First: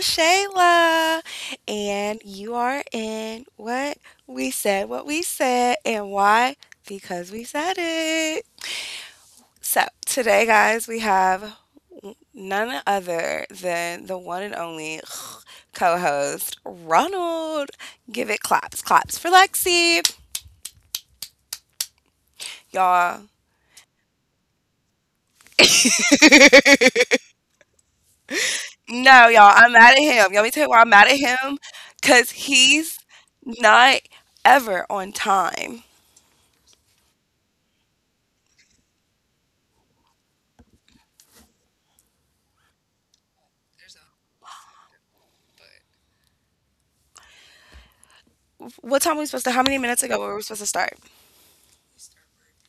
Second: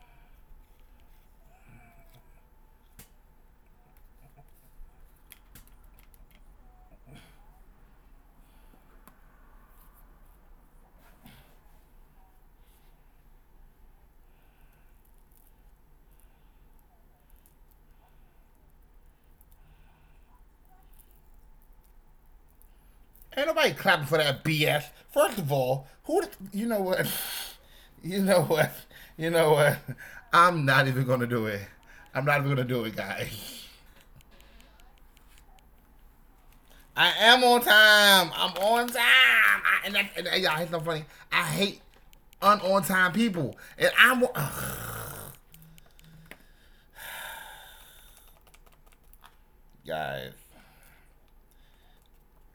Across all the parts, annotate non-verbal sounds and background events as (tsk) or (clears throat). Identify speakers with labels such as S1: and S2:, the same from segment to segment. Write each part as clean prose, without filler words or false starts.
S1: LaShayla, and you are in what we said, and why? Because we said it. So, today, guys, we have none other than the one and only (sighs) co host, Ronald. Give it claps, claps for Lexi. Y'all,
S2: Ain't nobody clapping for that BS. First of all, who you know what? (laughs) You know what? You
S1: no,
S2: know
S1: y'all, I'm
S2: what?
S1: mad at him. Y'all, let me
S2: I'm
S1: tell you why
S2: not
S1: I'm
S2: even
S1: mad at
S2: gonna do
S1: him.
S2: it. I'm
S1: Cause
S2: not even gonna do it,
S1: he's
S2: guys.
S1: not ever on time.
S2: I am on time. I'm on time. I, and, that, and y'all, it's so funny. I hate un on time people. And I'm ugh.
S1: What time were we supposed to? How many minutes ago were we
S2: Guys,
S1: supposed to start?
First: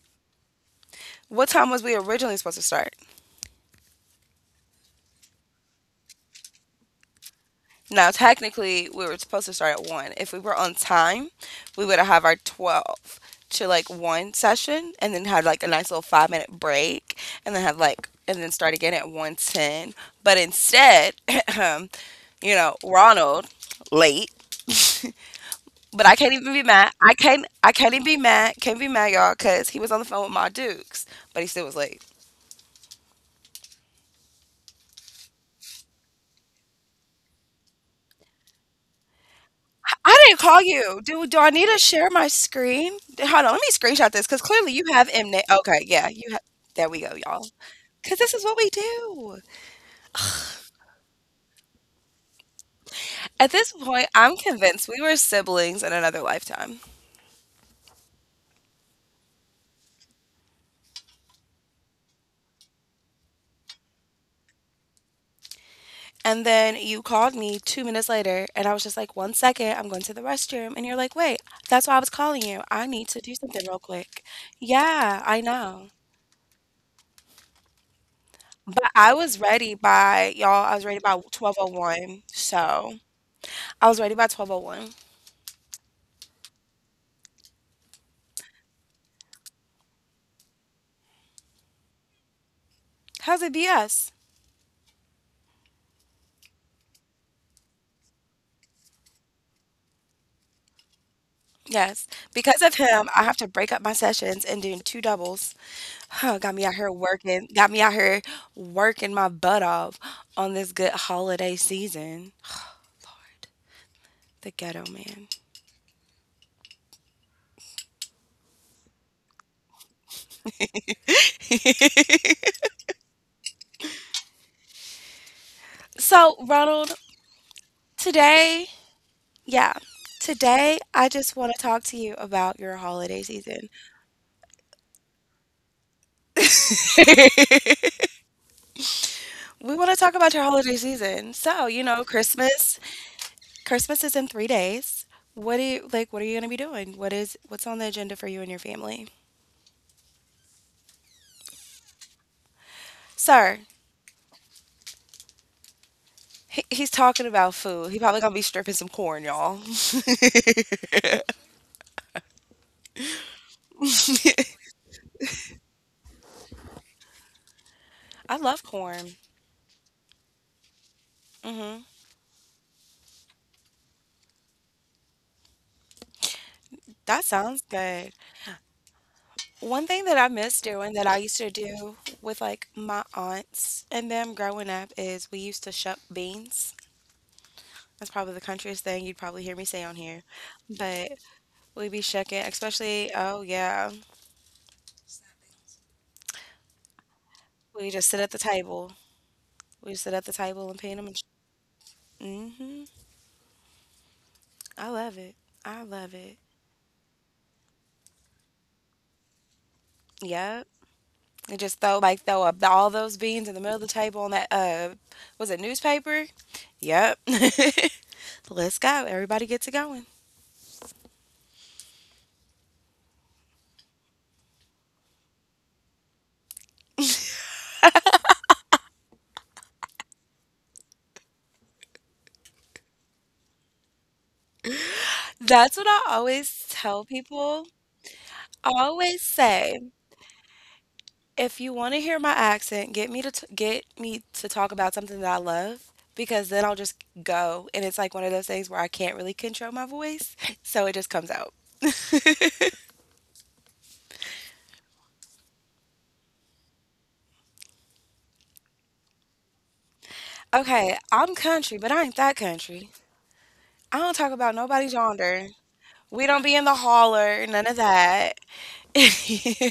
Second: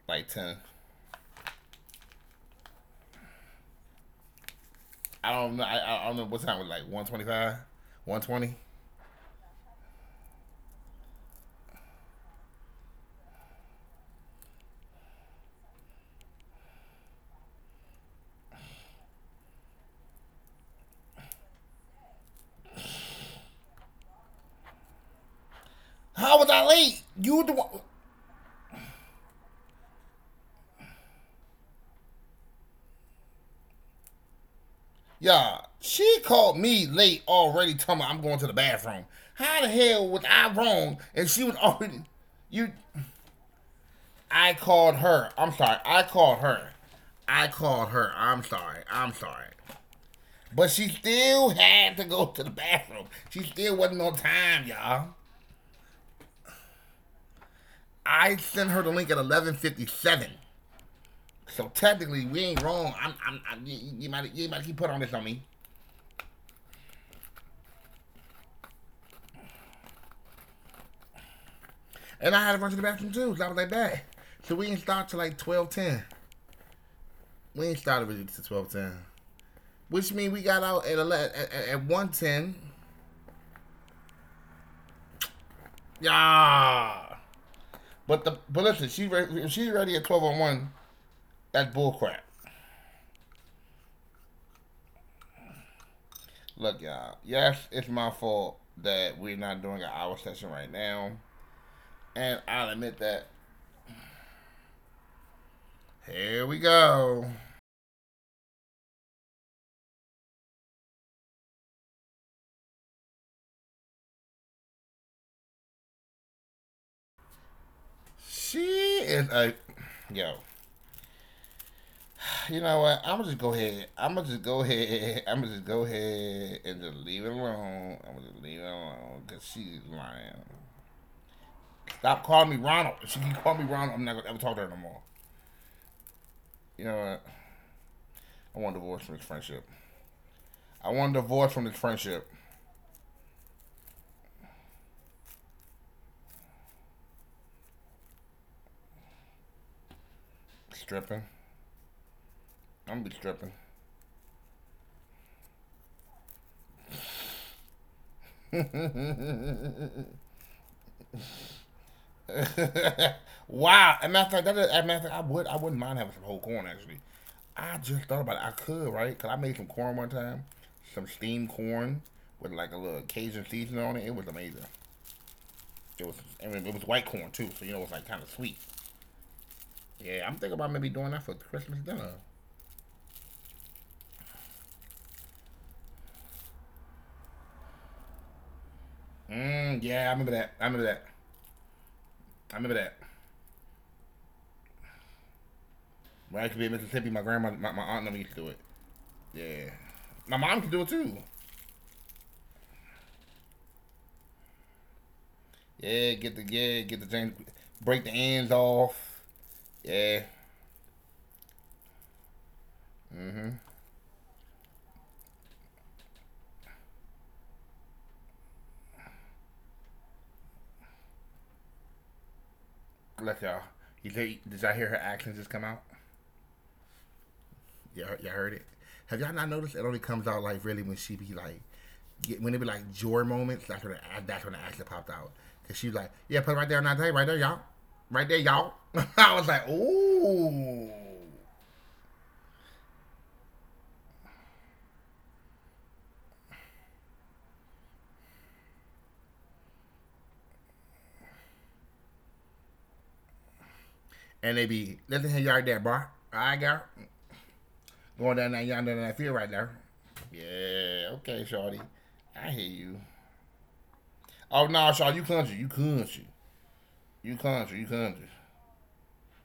S2: like 10.
S1: What time was we originally supposed to start?
S2: I don't know. I don't know what time it was. Like, 1:25.
S1: Now,
S2: 1:20.
S1: technically, we were supposed to start at one. If we were on time, we would have our 12 to like one session, and then had like a nice little 5-minute break, and then start again at 1:10. But instead, (clears throat) you know, Ronald late. But I
S2: How
S1: can't
S2: was
S1: even
S2: I
S1: be mad.
S2: late?
S1: I
S2: You were the
S1: can't.
S2: one.
S1: I can't even be mad. Can't be mad, y'all, because he was on the phone with my Dukes, but he still was late.
S2: Yeah, she called me late already telling me I'm going to the bathroom. How the hell was
S1: I didn't
S2: I
S1: call
S2: wrong?
S1: you.
S2: And she
S1: Do
S2: was
S1: I need to
S2: already.
S1: share my
S2: You
S1: screen? Hold on. Let me screenshot this because
S2: I
S1: clearly you
S2: called
S1: have
S2: her. I'm
S1: Mnet.
S2: sorry.
S1: Okay,
S2: I
S1: yeah,
S2: called
S1: you have.
S2: her.
S1: There we go,
S2: I
S1: y'all.
S2: called her.
S1: Because
S2: I'm
S1: this is what we
S2: sorry. I'm sorry.
S1: do.
S2: But she still had to go to the bathroom. She
S1: At
S2: still
S1: this
S2: wasn't on
S1: point, I'm
S2: time,
S1: convinced we
S2: y'all.
S1: were siblings in another lifetime.
S2: I sent her the link at 11:57. So technically, we ain't wrong. I'm you, you might keep putting on this on me.
S1: And then you called me 2 minutes later, and I was just like, one second, I'm going to the restroom. And you're like, wait, that's why I was
S2: And
S1: calling
S2: I had to
S1: you.
S2: run to the
S1: I need
S2: bathroom
S1: to do
S2: too. So I was
S1: something
S2: like
S1: real
S2: that.
S1: quick.
S2: So we didn't start
S1: Yeah,
S2: till
S1: I
S2: like
S1: know.
S2: 12:10. We ain't started with the twelve
S1: But
S2: ten,
S1: I was ready
S2: which
S1: by
S2: means we
S1: y'all. I
S2: got
S1: was ready
S2: out at
S1: by
S2: 11 at
S1: 12:01.
S2: 1:10.
S1: So I was ready by 12:01.
S2: Yeah, but listen, if she's ready at 12:01. That's bullcrap.
S1: How's it BS?
S2: Look, y'all. Yes, it's my fault that we're not doing an hour session right now,
S1: Yes. Because of
S2: and I'll
S1: him, I
S2: admit
S1: have to
S2: that.
S1: break up my sessions and do two doubles. Huh, got me out
S2: Here
S1: here
S2: we
S1: working.
S2: go.
S1: Got me out here working my butt off on this good holiday season. Lord, the ghetto man.
S2: She is a yo. You know what? I'm gonna just go ahead. I'm gonna just go ahead. I'm gonna just go
S1: So, Ronald,
S2: ahead and just leave it alone. I'm
S1: today,
S2: gonna just leave it alone
S1: yeah,
S2: because she's
S1: today
S2: lying.
S1: I just want to talk to you about
S2: Stop
S1: your
S2: calling me
S1: holiday
S2: Ronald. If
S1: season.
S2: she can call me Ronald, I'm not gonna ever talk to her no more. You know what? I want a divorce from
S1: We
S2: this
S1: want to talk
S2: friendship.
S1: about your holiday season.
S2: I
S1: So,
S2: want a divorce from this
S1: Christmas,
S2: friendship.
S1: Is in 3 days. What are you going to be doing? What's on the agenda for you and your family?
S2: Stripping.
S1: Sir,
S2: I'm gonna be stripping.
S1: he's talking about food. He probably going to be stripping some corn, y'all. (laughs)
S2: (laughs) Wow. And matter of fact, that is, as a matter of fact, I wouldn't mind having some whole corn actually.
S1: I
S2: I
S1: love
S2: just thought about it.
S1: corn.
S2: I could, right? Cause I made some corn one time. Some
S1: Hmm.
S2: steamed corn with like a little Cajun seasoning on it. It was amazing. It was I
S1: That
S2: mean, it was
S1: sounds
S2: white corn too,
S1: good.
S2: so you know it was like kinda sweet.
S1: One thing that I miss
S2: Yeah, I'm
S1: doing that
S2: thinking
S1: I
S2: about
S1: used
S2: maybe
S1: to
S2: doing that for
S1: do
S2: Christmas
S1: with like
S2: dinner.
S1: my aunts and them growing up is we used to shuck beans. That's probably the countryest thing you'd probably hear me say on here.
S2: Mmm, yeah, I remember that. I
S1: But
S2: remember that.
S1: we'd be shucking,
S2: I
S1: especially,
S2: remember that.
S1: oh yeah,
S2: When I used to be in Mississippi, my
S1: we
S2: grandmother,
S1: just
S2: my,
S1: sit
S2: my
S1: at the
S2: aunt never used to do
S1: table.
S2: it.
S1: We just
S2: Yeah.
S1: sit at the table and
S2: My
S1: peel
S2: mom
S1: them.
S2: could do it too.
S1: Hmm. I love it. I love it.
S2: Yeah, get the James, break the ends off. Yeah.
S1: Yep. And just throw up all those beans in the middle of the table on that, was it newspaper? Yep. (laughs) Let's go. Everybody gets it going.
S2: Look, y'all. Did y'all hear her accents just come out? Y'all heard it? Have y'all not noticed? It only comes out like really when she be like, when it be like joy moments. That's when the accent popped out.
S1: That's what I
S2: Cause she was like,
S1: always
S2: yeah, put it
S1: tell
S2: right there on that table, right
S1: people.
S2: there, y'all, right
S1: I
S2: there, y'all.
S1: always
S2: (laughs) I
S1: say,
S2: was like, ooh.
S1: if you want to hear my accent, get me to get me to talk about something that I love because then I'll just go and it's like one of those things where I can't really control my voice, so it just comes out.
S2: And they be listen here, yard there, bro. I got going down that yonder down that field right there.
S1: Okay,
S2: Yeah,
S1: I'm
S2: okay,
S1: country, but
S2: Shorty.
S1: I ain't that
S2: I hear
S1: country.
S2: you.
S1: I don't talk about
S2: Oh no,
S1: nobody's
S2: nah, Shorty, you
S1: yonder.
S2: country, you
S1: We don't
S2: country,
S1: be in the holler,
S2: you
S1: none of
S2: country, you
S1: that.
S2: country.
S1: (laughs)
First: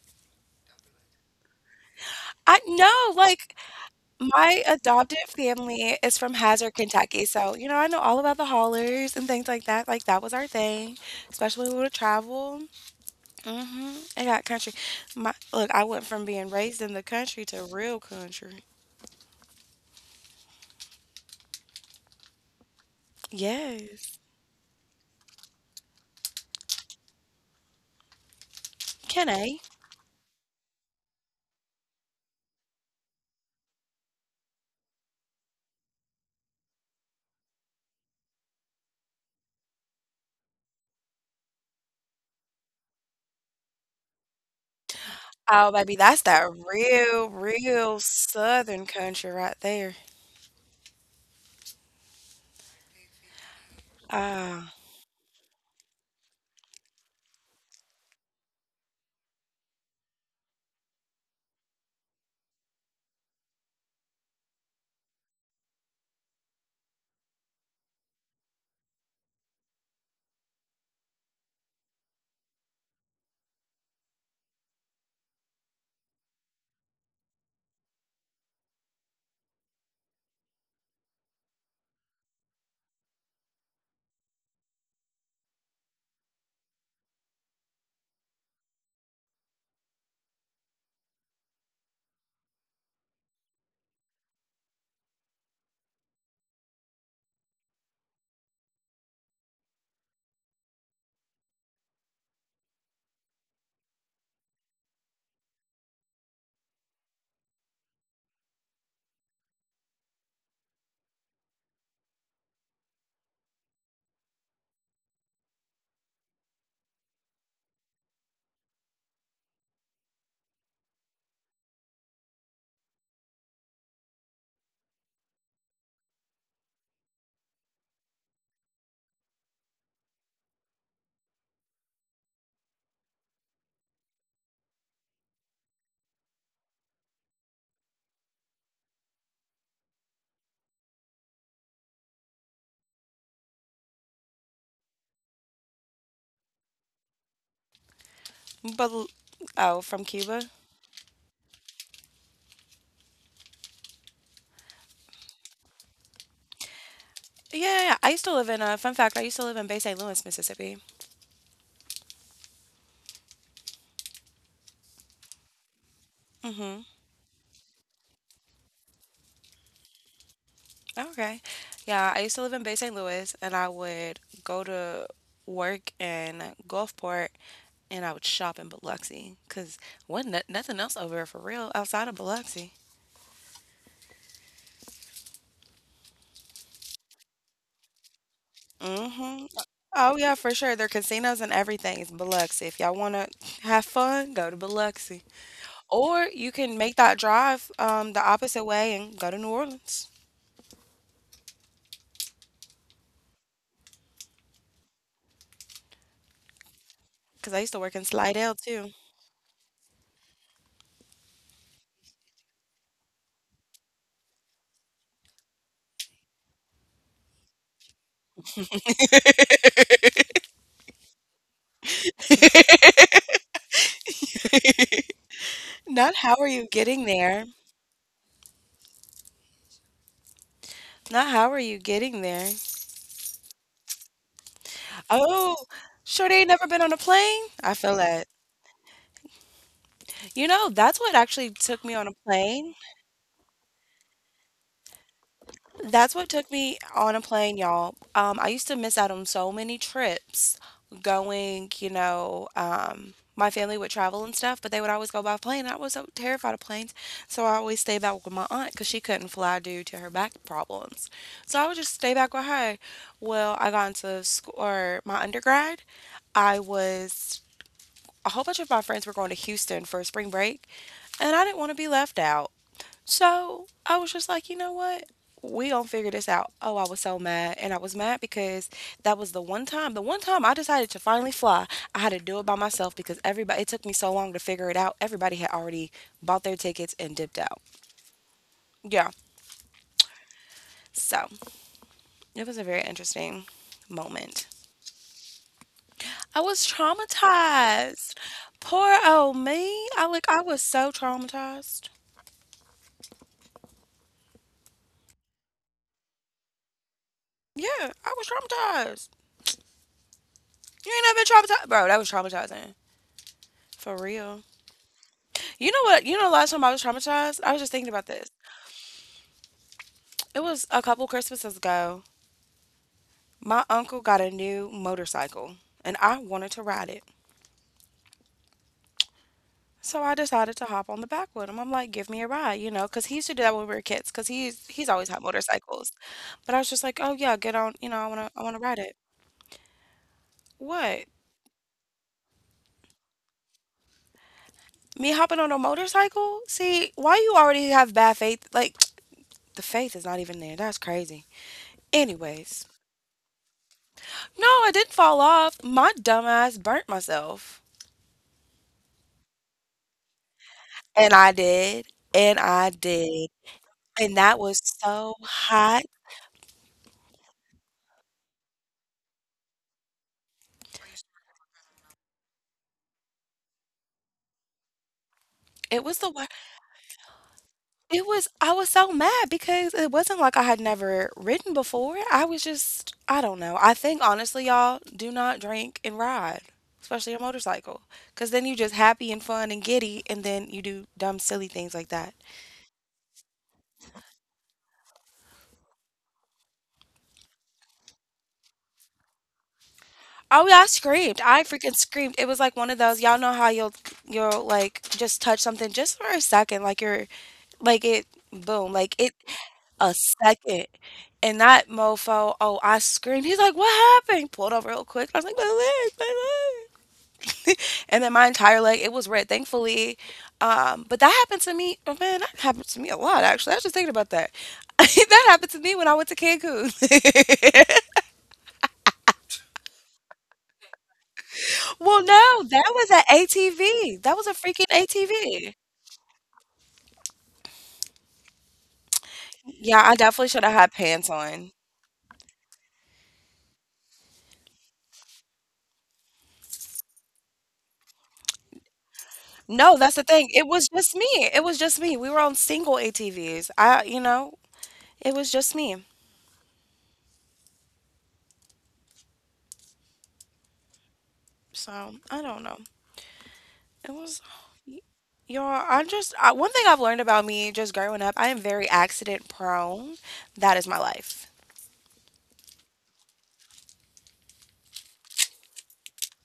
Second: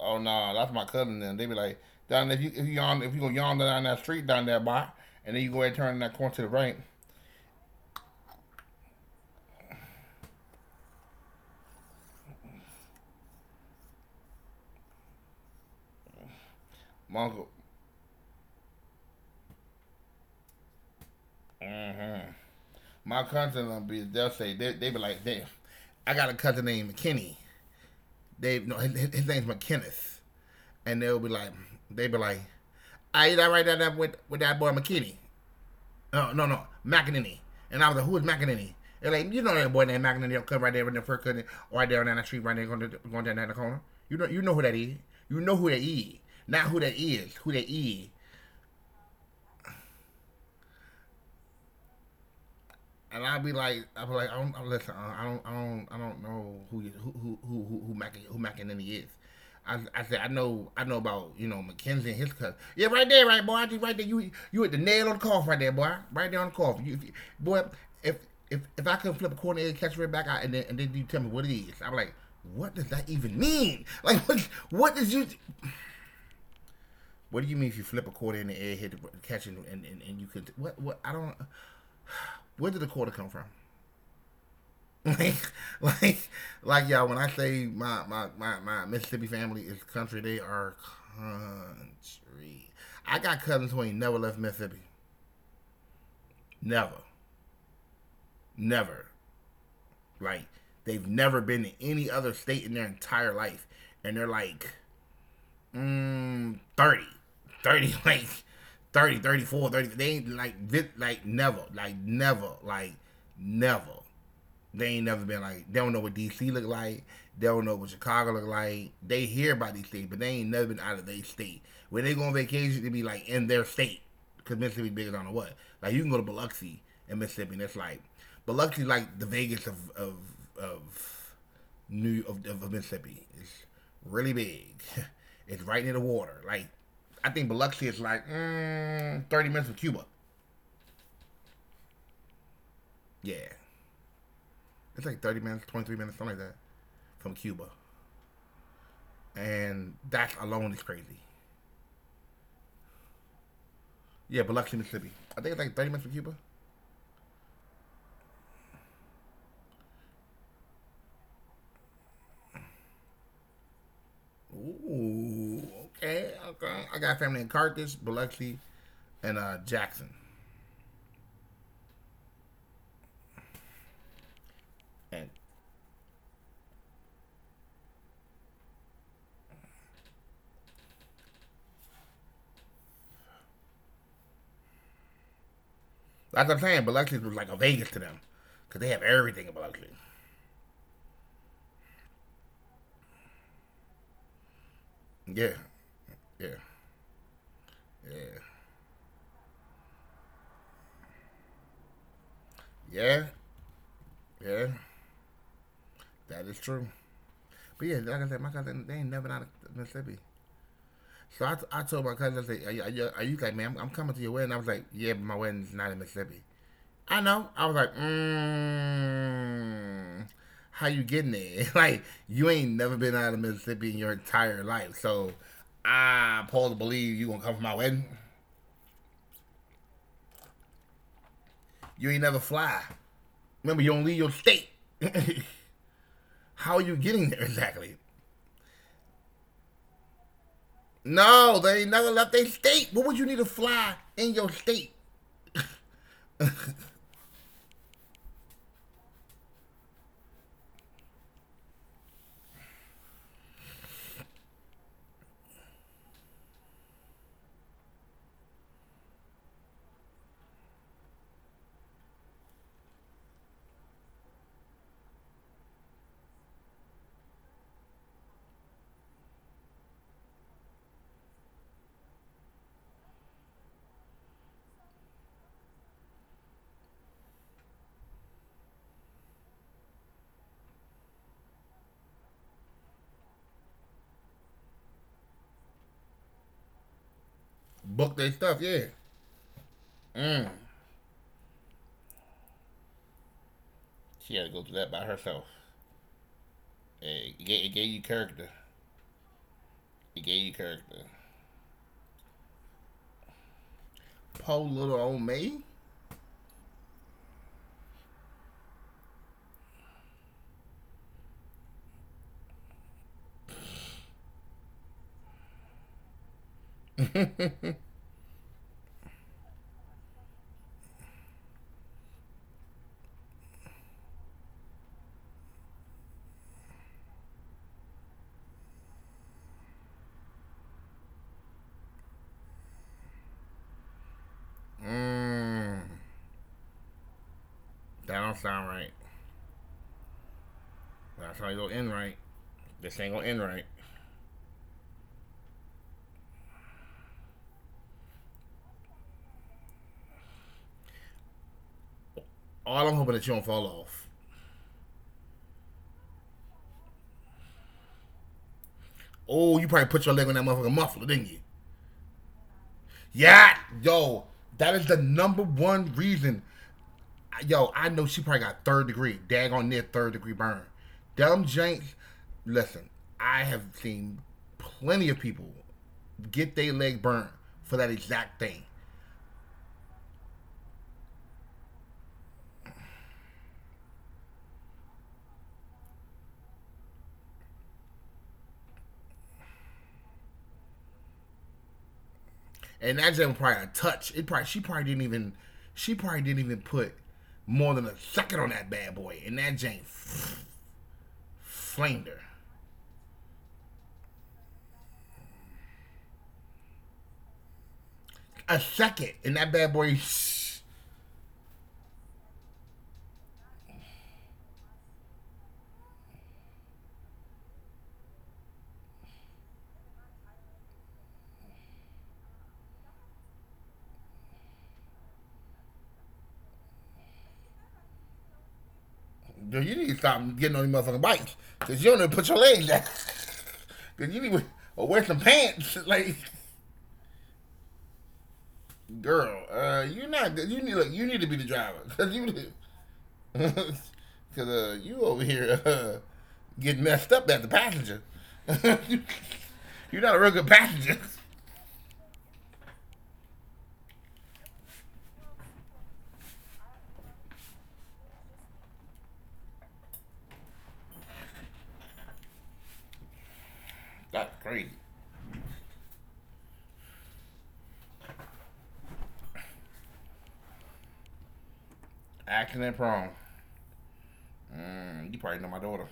S2: Oh no, nah, that's my cousin. Then they be like down there,
S1: I no,
S2: if you go
S1: like
S2: yawn down that street down
S1: my
S2: there, boy,
S1: adopted
S2: and then you go ahead and
S1: family
S2: turn
S1: is
S2: that
S1: from
S2: corner to the
S1: Hazard,
S2: right.
S1: Kentucky. So, I know all about the haulers and things like that. Like that was our thing, especially when we would travel. Mm hmm. I got country. My look, I went from being raised in the country
S2: My
S1: to
S2: uncle,
S1: real country.
S2: my cousin,
S1: Yes.
S2: be they'll say they be like, damn, I got a cousin named McKinney. They No,
S1: Can
S2: his,
S1: I?
S2: his name's McKinnis. And they be like, I write that right down with that boy McKinney? No, no, no, McEnany. And I was like, who is McEnany? They're like, you know that boy named McEnany that come right there in the first cut, right there down the street, right there going down the corner. You know who that is.
S1: Oh, baby,
S2: You know
S1: that's
S2: who that
S1: that
S2: is. Not
S1: real,
S2: who that is.
S1: real
S2: Who that is.
S1: southern country right there.
S2: And
S1: Ah.
S2: I don't listen, I don't know who you- who, Mac, who McEnany is. I said, I know about Mackenzie and his cousin. Yeah, right there, right boy, I just right there. You at the nail on the cough right there, boy, right there on the cough. You, if boy, if if I can flip a corner and catch right back, I, and then you tell me what it is, I'm like. What does that even mean? (laughs) Like, what? What did you? What do you mean if you flip a quarter in the air, hit the catch, and you could? What? What? I don't. Where did the quarter come from? (laughs) like, like, like, y'all. When I say my Mississippi family is country, they are country. I got cousins who ain't never left Mississippi. Never, never. Like, they've never been to any other state in their entire life, and they're like 30, 30, (laughs) like 30, 34, 30. They ain't like never, like never, like never. They ain't never been like they don't know what DC look like. They don't know what Chicago look like. They hear about these things, but they ain't never been out of their state. When they go on vacation, they be like in their state because Mississippi bigger than what. Like you can go to Biloxi in Mississippi, and it's like Biloxi like the Vegas of of Mississippi. It's really big. (laughs) It's right near the water. Like I think Biloxi is like 30 minutes from Cuba. Yeah, it's like 30 minutes, 23 minutes, something like that, from Cuba.
S1: But, oh, from
S2: And
S1: Cuba?
S2: that alone is crazy. Yeah, Biloxi, Mississippi. I think it's like 30 minutes from Cuba.
S1: Yeah, yeah, yeah. I used to live in a, fun fact. I used to live in Bay St. Louis, Mississippi.
S2: Ooh, okay,
S1: Hmm.
S2: okay. I got family in Carthage, Biloxi, and Jackson.
S1: Okay. Yeah, I used to live in Bay St. Louis, and I would go to
S2: And
S1: work in Gulfport, and I would shop in Biloxi, cause wasn't nothing else over there for real outside of Biloxi.
S2: like I'm saying, Biloxi was like a Vegas to them because they
S1: Hmm.
S2: have everything in
S1: Oh
S2: Biloxi.
S1: yeah, for sure. There are casinos and everything. It's Biloxi. If y'all wanna have fun, go to Biloxi,
S2: Yeah,
S1: or you can make
S2: yeah,
S1: that drive, the opposite
S2: yeah,
S1: way and go to New Orleans.
S2: yeah, yeah. That is true.
S1: Because I used to work in
S2: But yeah,
S1: Slidell
S2: like I said, my
S1: too.
S2: cousin, they ain't never out of Mississippi. So I told my cousin, I said, are you like, man, I'm coming to your wedding. I was like, yeah, but my wedding's not in Mississippi. I know. I was like, how you getting there? (laughs) Like, you ain't never been out of Mississippi in your entire life. So,
S1: Not how are you
S2: I, Paul, to
S1: getting
S2: believe
S1: there?
S2: you gonna come from my wedding.
S1: Not how are you getting
S2: You ain't
S1: there?
S2: never fly. Remember, you don't leave your state.
S1: Oh,
S2: (laughs)
S1: sure they ain't never been on
S2: How
S1: a
S2: are you
S1: plane?
S2: getting there
S1: I feel
S2: exactly?
S1: that. You know, that's what actually
S2: No,
S1: took me
S2: they
S1: on
S2: ain't
S1: a
S2: never left their
S1: plane.
S2: state. What would you need to fly in your state?
S1: That's what took me on a plane, y'all. I used to miss out on so many trips going, my family would travel and stuff, but they would always go by plane. I was so terrified of planes. So I always stayed back with my aunt because she couldn't fly due to her back problems. So I would just stay back with her. Well, I got into school, or my undergrad. I was, a whole bunch of my friends were going to Houston for spring break, and I didn't want to be left out. So I was just like, you know what? We gonna figure this out. Oh, I was so mad, and I was mad because that was the one time. The one time I decided to finally fly, I had to do it by myself because everybody. It took me so long to figure it out. Everybody had already bought their tickets and dipped out.
S2: Book their stuff, yeah.
S1: Yeah. So it was a very interesting
S2: She had to
S1: moment.
S2: go through that by herself.
S1: I was
S2: It gave you
S1: traumatized.
S2: character.
S1: Poor old me.
S2: It gave you
S1: I was so
S2: character.
S1: traumatized.
S2: Poor little old me.
S1: Yeah, I was traumatized. You ain't never been traumatized, bro. That was traumatizing. For real. You know what? Last time I was traumatized, I was just thinking about this. It was a couple Christmases ago. My uncle got a new motorcycle and I wanted to ride it. So I decided to hop on the back with him. I'm like, give me a ride, because he used to do that when we were kids, because he's always had
S2: Mm,
S1: motorcycles. But I was just like, oh yeah, get on,
S2: that
S1: I
S2: don't sound
S1: wanna
S2: right.
S1: ride it. What?
S2: That's how you go in right. This ain't gonna end right.
S1: Me hopping on a motorcycle? See, why you already have bad faith? Like, (tsk) the faith is not even there. That's crazy.
S2: All I'm
S1: Anyways,
S2: hoping that you don't fall off.
S1: no, I didn't fall off. My dumbass burnt myself.
S2: Oh, you probably put your leg on that motherfucking muffler, didn't you?
S1: And I did. And I
S2: Yeah,
S1: did.
S2: yo,
S1: And
S2: that
S1: that
S2: is the
S1: was
S2: number
S1: so
S2: one
S1: hot.
S2: reason. Yo, I know she probably got third degree, daggone near third degree burn. Dumb Jenks, listen, I have seen plenty of people
S1: It was the
S2: get
S1: wor-
S2: their leg burned for that exact
S1: It
S2: thing.
S1: was, I was so mad because it wasn't like I had never ridden before. I don't know. I think honestly, y'all, do not drink and ride, especially a motorcycle. Because then you're just happy and fun and giddy, and then you do dumb, silly things like that.
S2: And that jam was probably a touch. It probably she probably didn't even put more than a second on that bad boy, and that jam
S1: Oh yeah, I screamed. I
S2: flamed
S1: freaking
S2: her.
S1: screamed. It was like one of those, y'all know how you'll like just touch something just for a second, like you're like it
S2: A
S1: boom,
S2: second,
S1: like
S2: and
S1: it
S2: that bad boy.
S1: a
S2: Shh,
S1: second. And that mofo, oh, I screamed. He's like, what happened? Pulled over real quick. I was like, my leg, my leg. And then my entire leg, it was red, thankfully. But that happened to me. Oh man, that happened to me a lot actually. I was just thinking about that. (laughs) That happened to me when I went to Cancun.
S2: dude, you need to stop getting on these motherfucking bikes, cause
S1: (laughs)
S2: you don't even
S1: Well,
S2: put your
S1: no,
S2: legs down.
S1: that was an
S2: (laughs)
S1: ATV.
S2: Cause you
S1: That
S2: need
S1: was a
S2: to
S1: freaking
S2: wear some
S1: ATV.
S2: pants, (laughs) like girl.
S1: Yeah, I
S2: You're
S1: definitely
S2: not.
S1: should have
S2: You
S1: had
S2: need. Look, you
S1: pants
S2: need to be the
S1: on.
S2: driver, cause you. Because (laughs) you over here getting messed up as a passenger. (laughs)
S1: No, that's the
S2: You're not a
S1: thing.
S2: real
S1: It
S2: good
S1: was just
S2: passenger.
S1: me. It was just me. We were on single ATVs. It was just me. So I don't know. It was,
S2: (laughs) That's crazy.
S1: y'all. One thing I've learned about me just growing up. I am very accident prone. That is my life.
S2: Accident prone. You probably know my daughter.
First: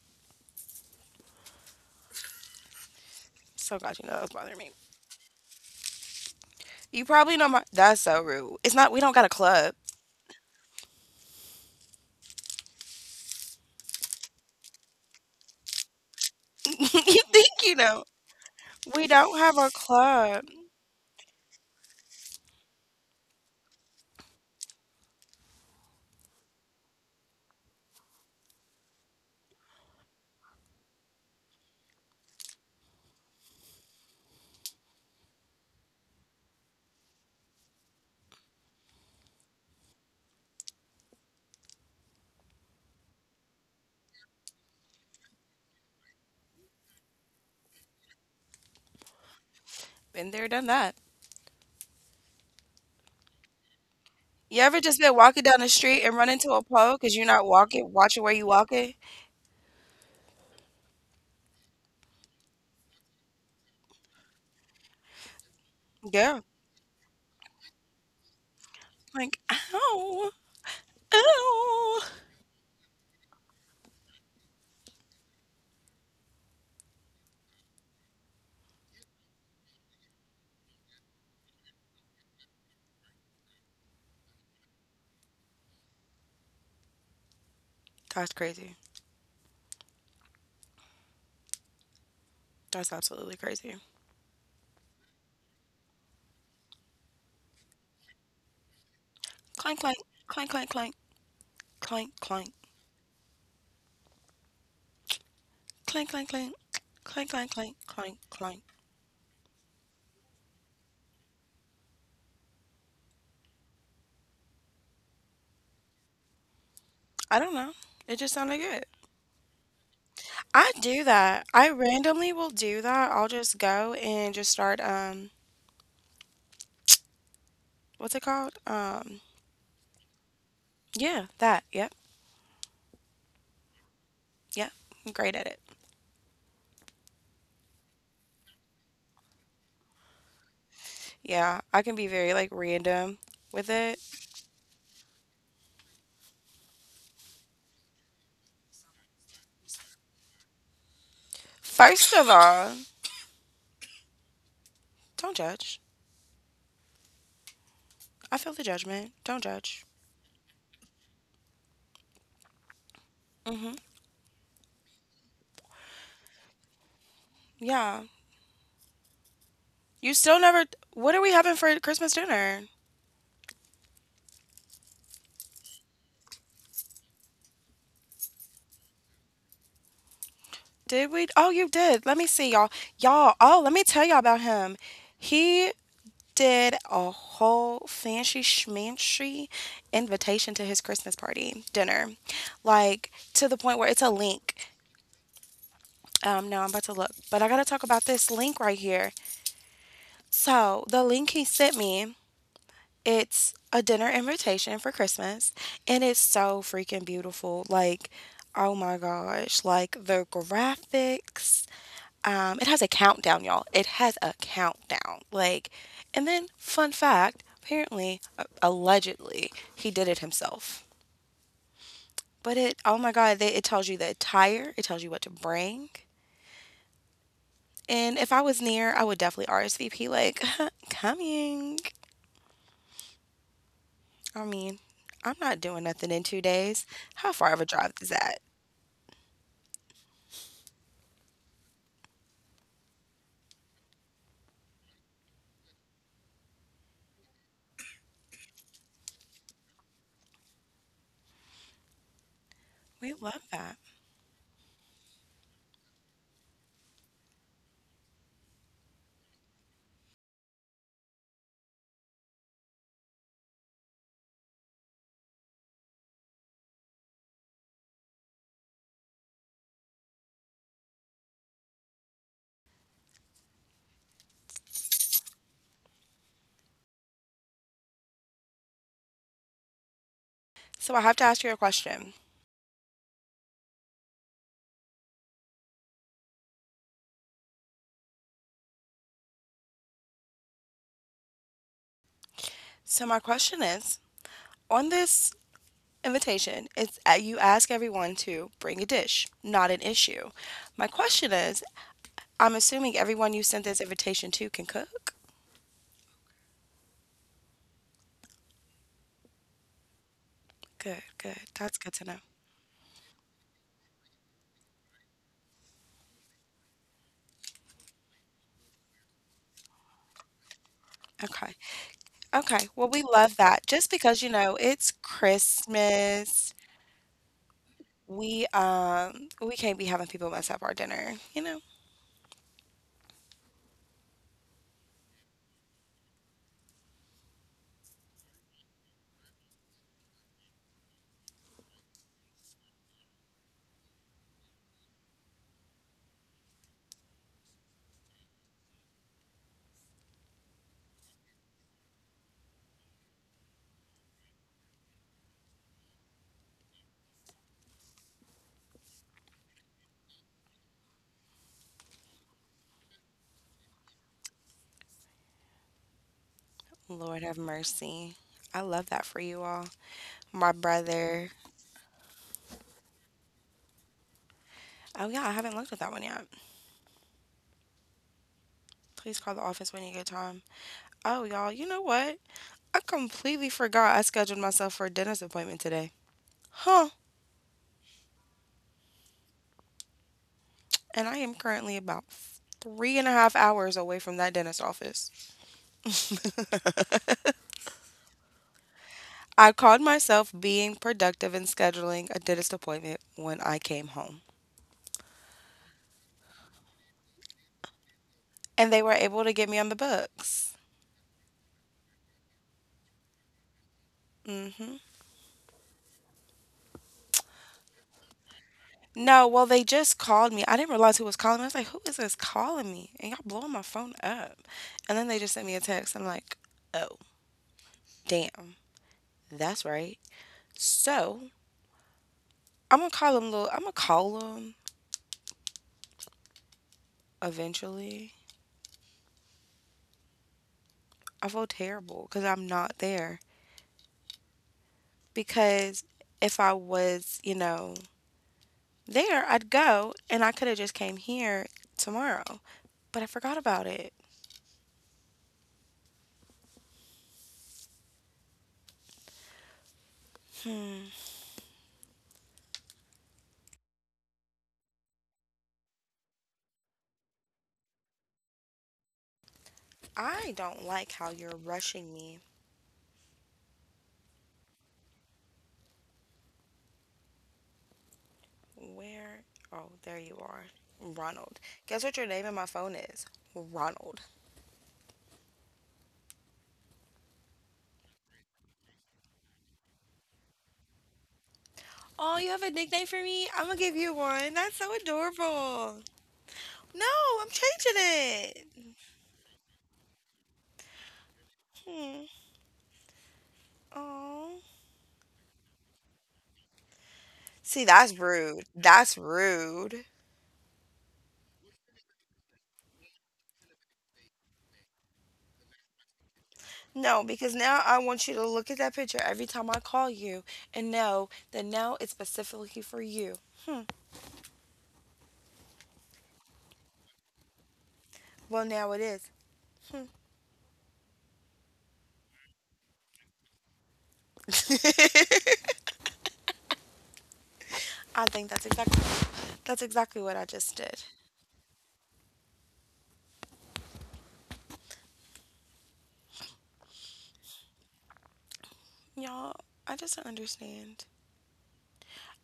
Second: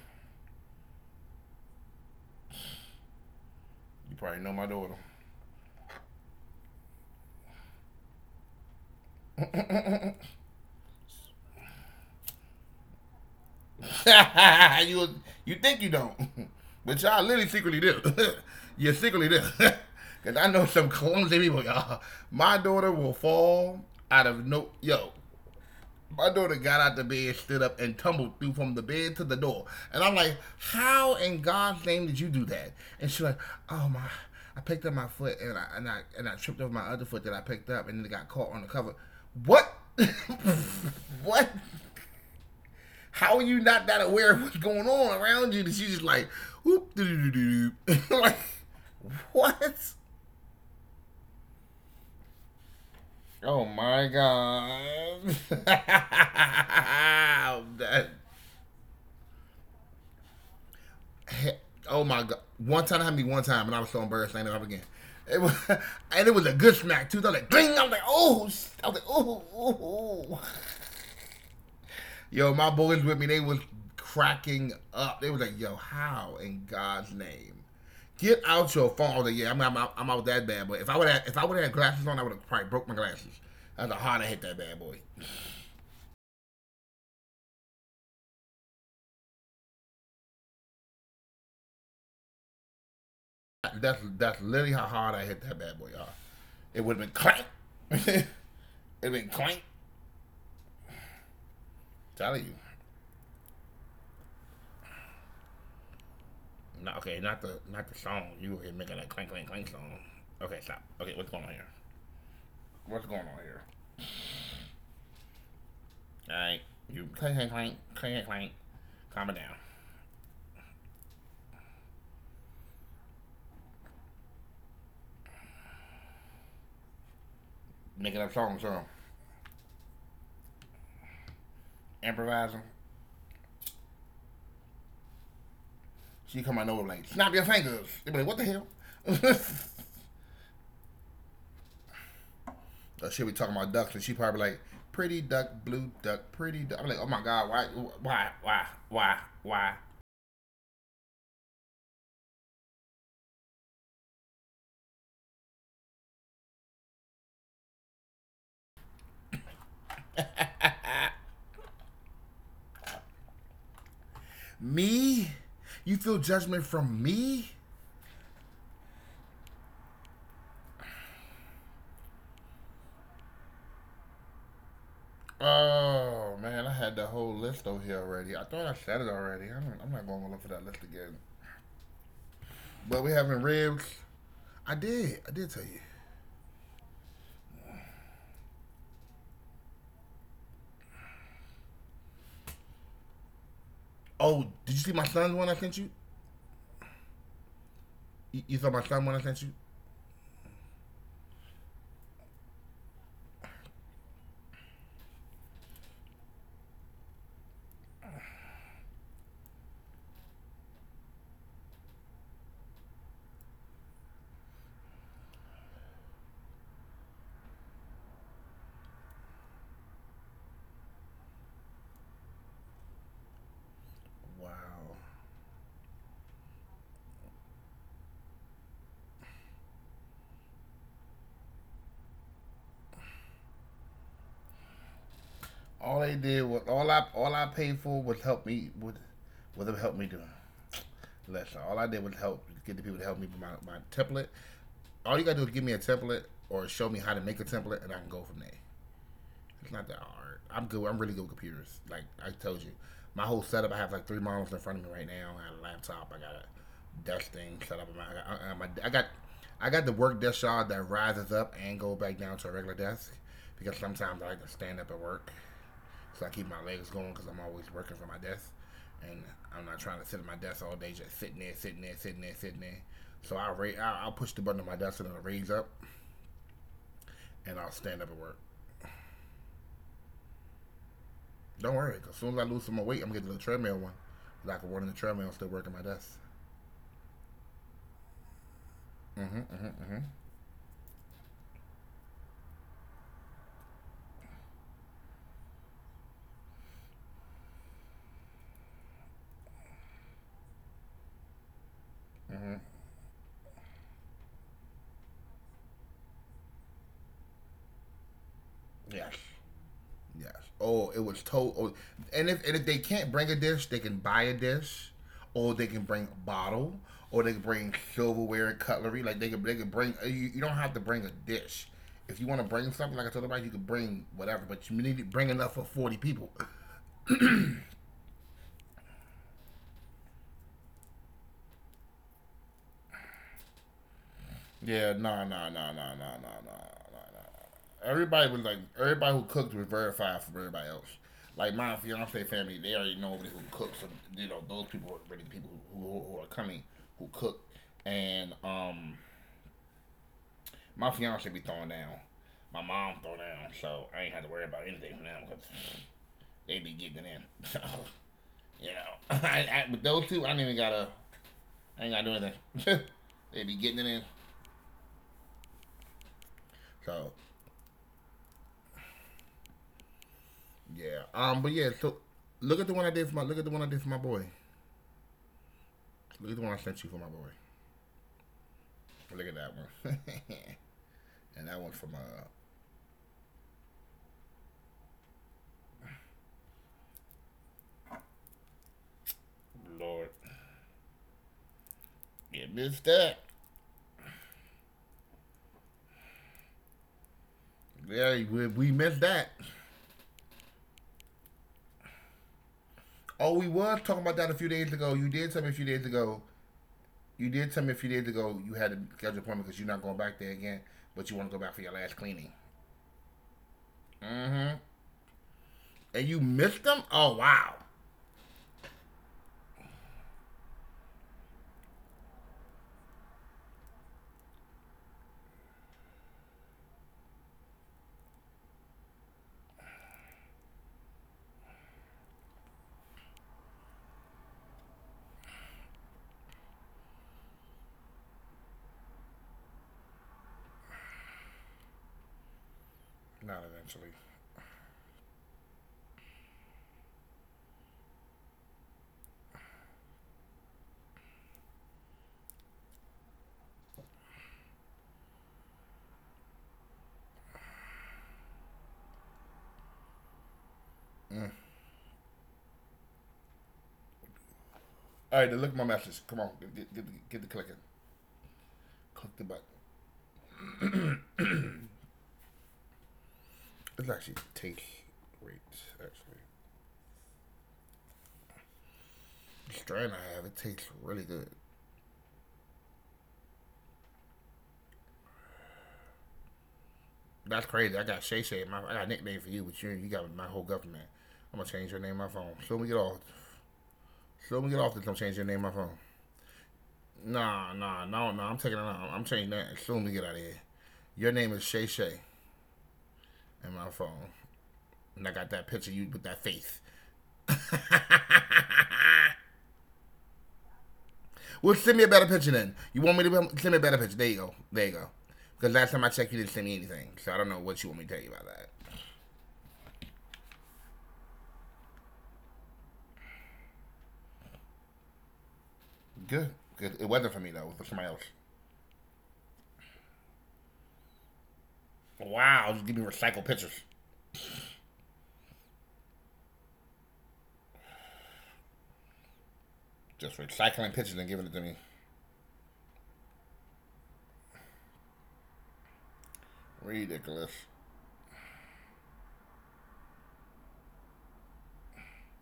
S1: So glad you know
S2: You
S1: that's
S2: probably
S1: bothering
S2: know my
S1: me.
S2: daughter.
S1: You probably know my. That's so rude. It's not. We don't got a club.
S2: (laughs) you you think you don't,
S1: (laughs) You
S2: (laughs) but y'all
S1: think
S2: literally
S1: you
S2: secretly
S1: know?
S2: do. (laughs) You
S1: We
S2: secretly
S1: don't
S2: do.
S1: have a
S2: (laughs)
S1: club.
S2: Cause I know some clumsy people, y'all. My daughter will fall out of no yo. My daughter got out the bed, stood up, and tumbled through from the bed to the door. And I'm like, how in God's name did you do that? And she's like, oh my, I picked up my foot and I tripped over my other foot that I picked up and then it got caught on the cover. What? (laughs) What? How are you not that aware of what's going on around you that you just like, whoop, doo doo doo doo. (laughs) Like, what?
S1: Been there, done that.
S2: Oh my
S1: You ever just been walking down the street and run
S2: god.
S1: into a pole because you're not
S2: (laughs)
S1: walking,
S2: I'm
S1: watching where
S2: done.
S1: you walking?
S2: Oh my god, one time it happened to me one time, and I was so embarrassed I ended up again. It was, (laughs)
S1: Yeah.
S2: and it was a good smack too. I was like, ding. I was like, oh, I was like,
S1: Like,
S2: oh, oh,
S1: ow,
S2: oh.
S1: ow.
S2: Yo, my boys with me, they was cracking up. They was like, yo, how in God's name? Get out your phone. I was like, yeah, out- I'm out that bad boy. If I would have had glasses on, I would have probably broke my glasses. That's how hard I hit that bad boy.
S1: That's crazy. That's absolutely crazy.
S2: That's literally how hard I hit that bad boy, y'all. It would have been clank. (laughs) it would have been
S1: Clank,
S2: clank.
S1: clank, clank, clank, clank, clank,
S2: I'm
S1: clank,
S2: telling you.
S1: clank, clank, clank,
S2: Not
S1: clank,
S2: okay.
S1: clank, clank,
S2: Not the
S1: clank,
S2: song.
S1: clank.
S2: You were making that clank clank clank song. Okay, stop. Okay, what's going on here? What's going on here? All right, you
S1: I
S2: clank
S1: don't
S2: clank
S1: know.
S2: clank
S1: It just
S2: clank
S1: sounded
S2: clank.
S1: good.
S2: Calm it down.
S1: I do that. I randomly will do that. I'll just go and just start, what's it
S2: Making up
S1: called?
S2: songs, huh?
S1: Yeah, that. Yep,
S2: Improvising.
S1: yep. I'm great at it.
S2: She come out over like snap your fingers. They be like, what the hell? (laughs) that
S1: Yeah, I can be very like random
S2: shit be talking
S1: with
S2: about ducks,
S1: it.
S2: and she probably like pretty duck, blue duck, pretty duck. I'm like, oh my god, why, why?
S1: First of all, don't judge. I feel the judgment. Don't judge. Hmm.
S2: Me? You feel judgment from me?
S1: Yeah. You still never. What are we having for Christmas dinner?
S2: Oh man, I had that whole list over here already. I thought I said it already. I'm not going to look for that list again.
S1: Did we? Oh, you did. Let me see, y'all.
S2: But we
S1: Y'all.
S2: having
S1: Oh, let
S2: ribs.
S1: me tell y'all about
S2: I
S1: him.
S2: did. I did tell
S1: He
S2: you.
S1: did a whole fancy schmancy invitation to his Christmas party dinner, like to the point where it's a
S2: Oh,
S1: link.
S2: did you see my son's one I sent you?
S1: No, I'm about to look, but I gotta talk about this
S2: You
S1: link
S2: saw
S1: right
S2: my son's
S1: here.
S2: one I sent you?
S1: So the link he sent me. It's a dinner invitation for Christmas, and it's so freaking beautiful. Like, oh my gosh, like the graphics. It has a countdown, y'all. It has a countdown. Like, and then, fun fact apparently, allegedly, he did it himself. But it, oh my God, they, it tells you the attire, it
S2: Wow.
S1: tells you what to bring. And if I was near, I would definitely RSVP, like, (laughs) coming. I mean, I'm not doing
S2: All
S1: nothing
S2: they
S1: in two
S2: did was
S1: days. How
S2: all
S1: far
S2: I
S1: of a
S2: paid
S1: drive is
S2: for was
S1: that?
S2: help me with was help me do. Listen, all I did was help get the people to help me with my template. All you gotta do is give me a template or show me how to make a template, and I can go from there. It's not that hard. I'm good. I'm really good with computers. Like I told you,
S1: We
S2: my
S1: love
S2: whole
S1: that.
S2: setup. I have like three monitors in front of me right now. I got a laptop. I got a desk thing set up. Got I got the work desk shot that rises up and go back down to a regular desk because sometimes I like to stand up at work. So I keep my legs going because I'm always working from my desk, and I'm not trying to sit at my desk all day just sitting there, sitting there, sitting there, sitting there. So I'll, ra- I'll push the button on my desk and it'll raise up, and I'll stand up at work.
S1: So I have to ask you a
S2: Don't worry.
S1: question.
S2: worry. As soon as I lose some more weight, I'm gonna get to the treadmill one. And I can run in the treadmill and still work at my desk.
S1: So my question is, on this invitation, it's you ask everyone to bring a dish, not an issue. My question is, I'm assuming everyone you sent this invitation to can cook.
S2: Yes. Yes.
S1: Good,
S2: Oh, it
S1: good.
S2: was
S1: That's
S2: told.
S1: good
S2: Oh,
S1: to know.
S2: and if they can't bring a dish, they can buy a dish, or they can bring a bottle, or they can bring silverware and cutlery. Like they can bring. You don't have to bring a
S1: Okay.
S2: dish. If you want
S1: Okay,
S2: to
S1: well,
S2: bring
S1: we
S2: something, like I
S1: love
S2: told
S1: that.
S2: everybody, you can
S1: Just because, you
S2: bring
S1: know,
S2: whatever,
S1: it's
S2: but you need to bring enough for 40
S1: Christmas.
S2: people. (laughs)
S1: We can't be having people mess up our dinner, you know?
S2: Yeah, nah, nah, nah, nah, nah, nah, nah, nah, nah. Everybody was like, everybody who cooked was verified from everybody else. Like my fiance family, they already know everybody who cooks. So, you know, those people are really people who are coming, who cook. And My fiance be throwing down. My mom throw down, so I ain't had to worry about anything from them because they be getting in. (laughs) So, you know, (laughs) with those two, I ain't gotta do anything. (laughs) they be getting it in.
S1: Lord
S2: So
S1: have mercy. I love that for you all. My
S2: yeah.
S1: brother.
S2: But yeah. So Look at the one I did for my boy.
S1: Oh yeah, I haven't looked at that one yet.
S2: Look at the one I sent you for my boy.
S1: Please call the
S2: Look at
S1: office
S2: that
S1: when you get
S2: one.
S1: time.
S2: (laughs)
S1: Oh, y'all, you
S2: and that
S1: know
S2: one from
S1: what?
S2: uh.
S1: I completely forgot I scheduled myself for a dentist appointment today. Huh.
S2: Lord.
S1: And I am currently about
S2: You
S1: three
S2: missed
S1: and a
S2: that.
S1: half hours away from that dentist office.
S2: Yeah. We missed that.
S1: I called myself being productive and scheduling a dentist appointment when
S2: Oh,
S1: I
S2: we
S1: came
S2: was talking
S1: home.
S2: about that a few days ago. You did tell me a few days ago. You did tell me a few days ago you
S1: And they
S2: had
S1: were
S2: to
S1: able
S2: schedule an
S1: to get me
S2: appointment
S1: on
S2: because
S1: the
S2: you're not going back there
S1: books.
S2: again, but you want to go back for your last cleaning. Mm-hmm.
S1: Hmm.
S2: And you missed them? Oh, wow.
S1: No, well, they just called me. I didn't realize who was calling me. I was like, who is this calling me? And y'all blowing my phone up. And then they just sent me a text. I'm like, oh, damn. That's right. So I'm gonna call him eventually. I feel terrible because I'm not there.
S2: Not eventually.
S1: Because if I was, you know, there, I'd go and I could have just came here tomorrow. But I forgot about it. Hmm.
S2: All right, then look at my message. Come on, get the clicking. Click the button.
S1: I don't like how you're rushing me.
S2: It actually tastes great. Actually,
S1: Where? Oh,
S2: strain
S1: there
S2: I
S1: you
S2: have it
S1: are.
S2: tastes really good.
S1: Ronald. Guess what your name in my phone is? Ronald.
S2: That's crazy. I got Shay Shay. My I got a nickname for you, but you got my whole government. I'm gonna change your name on my
S1: Oh,
S2: phone.
S1: you have
S2: So
S1: a
S2: we get
S1: nickname
S2: off.
S1: for me? I'm gonna give you
S2: So
S1: one.
S2: we get
S1: That's
S2: off. This
S1: so
S2: I'm going to change your name on my phone.
S1: adorable. No, I'm
S2: Nah,
S1: changing
S2: nah, No, no. I'm
S1: it.
S2: taking it out. I'm changing that. As soon as we get out of here, your name is Shay Shay
S1: Hmm.
S2: in my phone,
S1: Oh.
S2: and I got that picture of you with that face.
S1: See, that's rude. That's
S2: (laughs)
S1: rude.
S2: Well, send me a better picture then. You want me to Send me a better picture? There you go. There you go. Because last time I checked, you didn't send me anything. So I
S1: No,
S2: don't know
S1: because
S2: what you want
S1: now
S2: me to
S1: I
S2: tell you about
S1: want you to
S2: that.
S1: look at that picture every time I call you and know that now it's specifically for you. Hmm.
S2: Good. Good. It wasn't for me though. It was for somebody else.
S1: Well, now it is. Hmm.
S2: Wow. Just give me recycled pictures.
S1: (laughs) I think that's exactly
S2: Just
S1: what I just
S2: recycling
S1: did.
S2: pictures and giving it to me. Ridiculous.
S1: Y'all, I just don't understand.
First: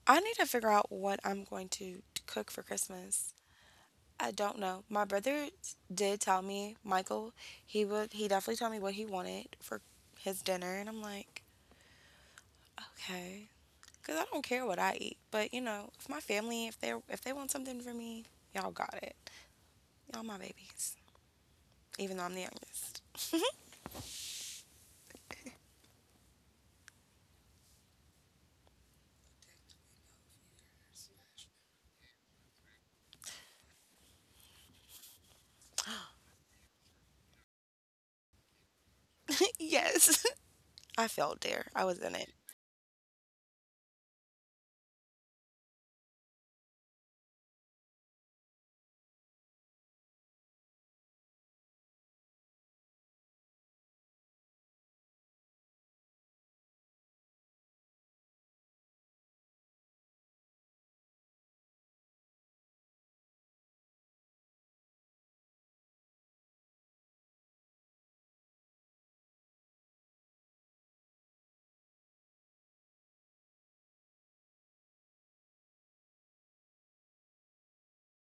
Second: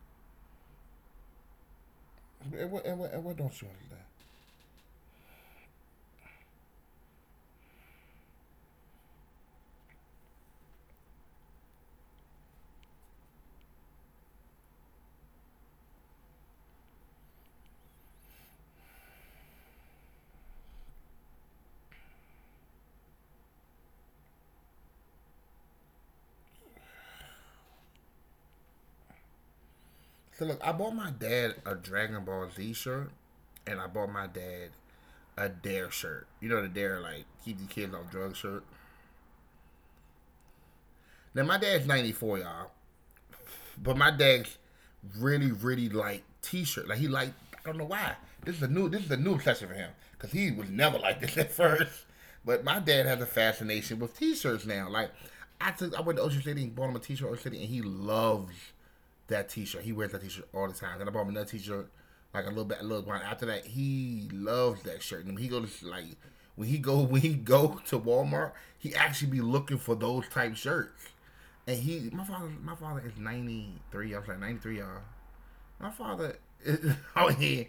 S1: I need to figure out what I'm going to cook for
S2: And what, and what, and
S1: Christmas.
S2: what don't you want to do?
S1: I don't know. My brother did tell me, Michael, he definitely told me what he wanted for his dinner, and I'm like, okay, cuz I don't care what I eat, but you know, if my family, if they want something for me, y'all got it. Y'all my babies, even though I'm the youngest.
S2: So look, I bought my dad a Dragon Ball Z shirt, and I bought my dad a Dare shirt. You know the Dare like keep the kids off drugs shirt.
S1: (laughs) Yes. (laughs) I felt there.
S2: Now
S1: I
S2: my
S1: was in
S2: dad's
S1: it.
S2: 94, y'all. But my dad's really, really like t-shirt. Like he like I don't know why. This is a new obsession for him because he was never like this (laughs) at first. But my dad has a fascination with t-shirts now. Like I went to Ocean City and bought him a t-shirt Ocean City, and he loves that t-shirt. He wears that t-shirt all the time. Then I bought him another t-shirt like a little while after that. He loves that shirt. And he goes like when he go (laughs) when he go to Walmart, he actually be looking for those type shirts. And he, my father, My father is 93. I was like 93, y'all. My father is (laughs) out here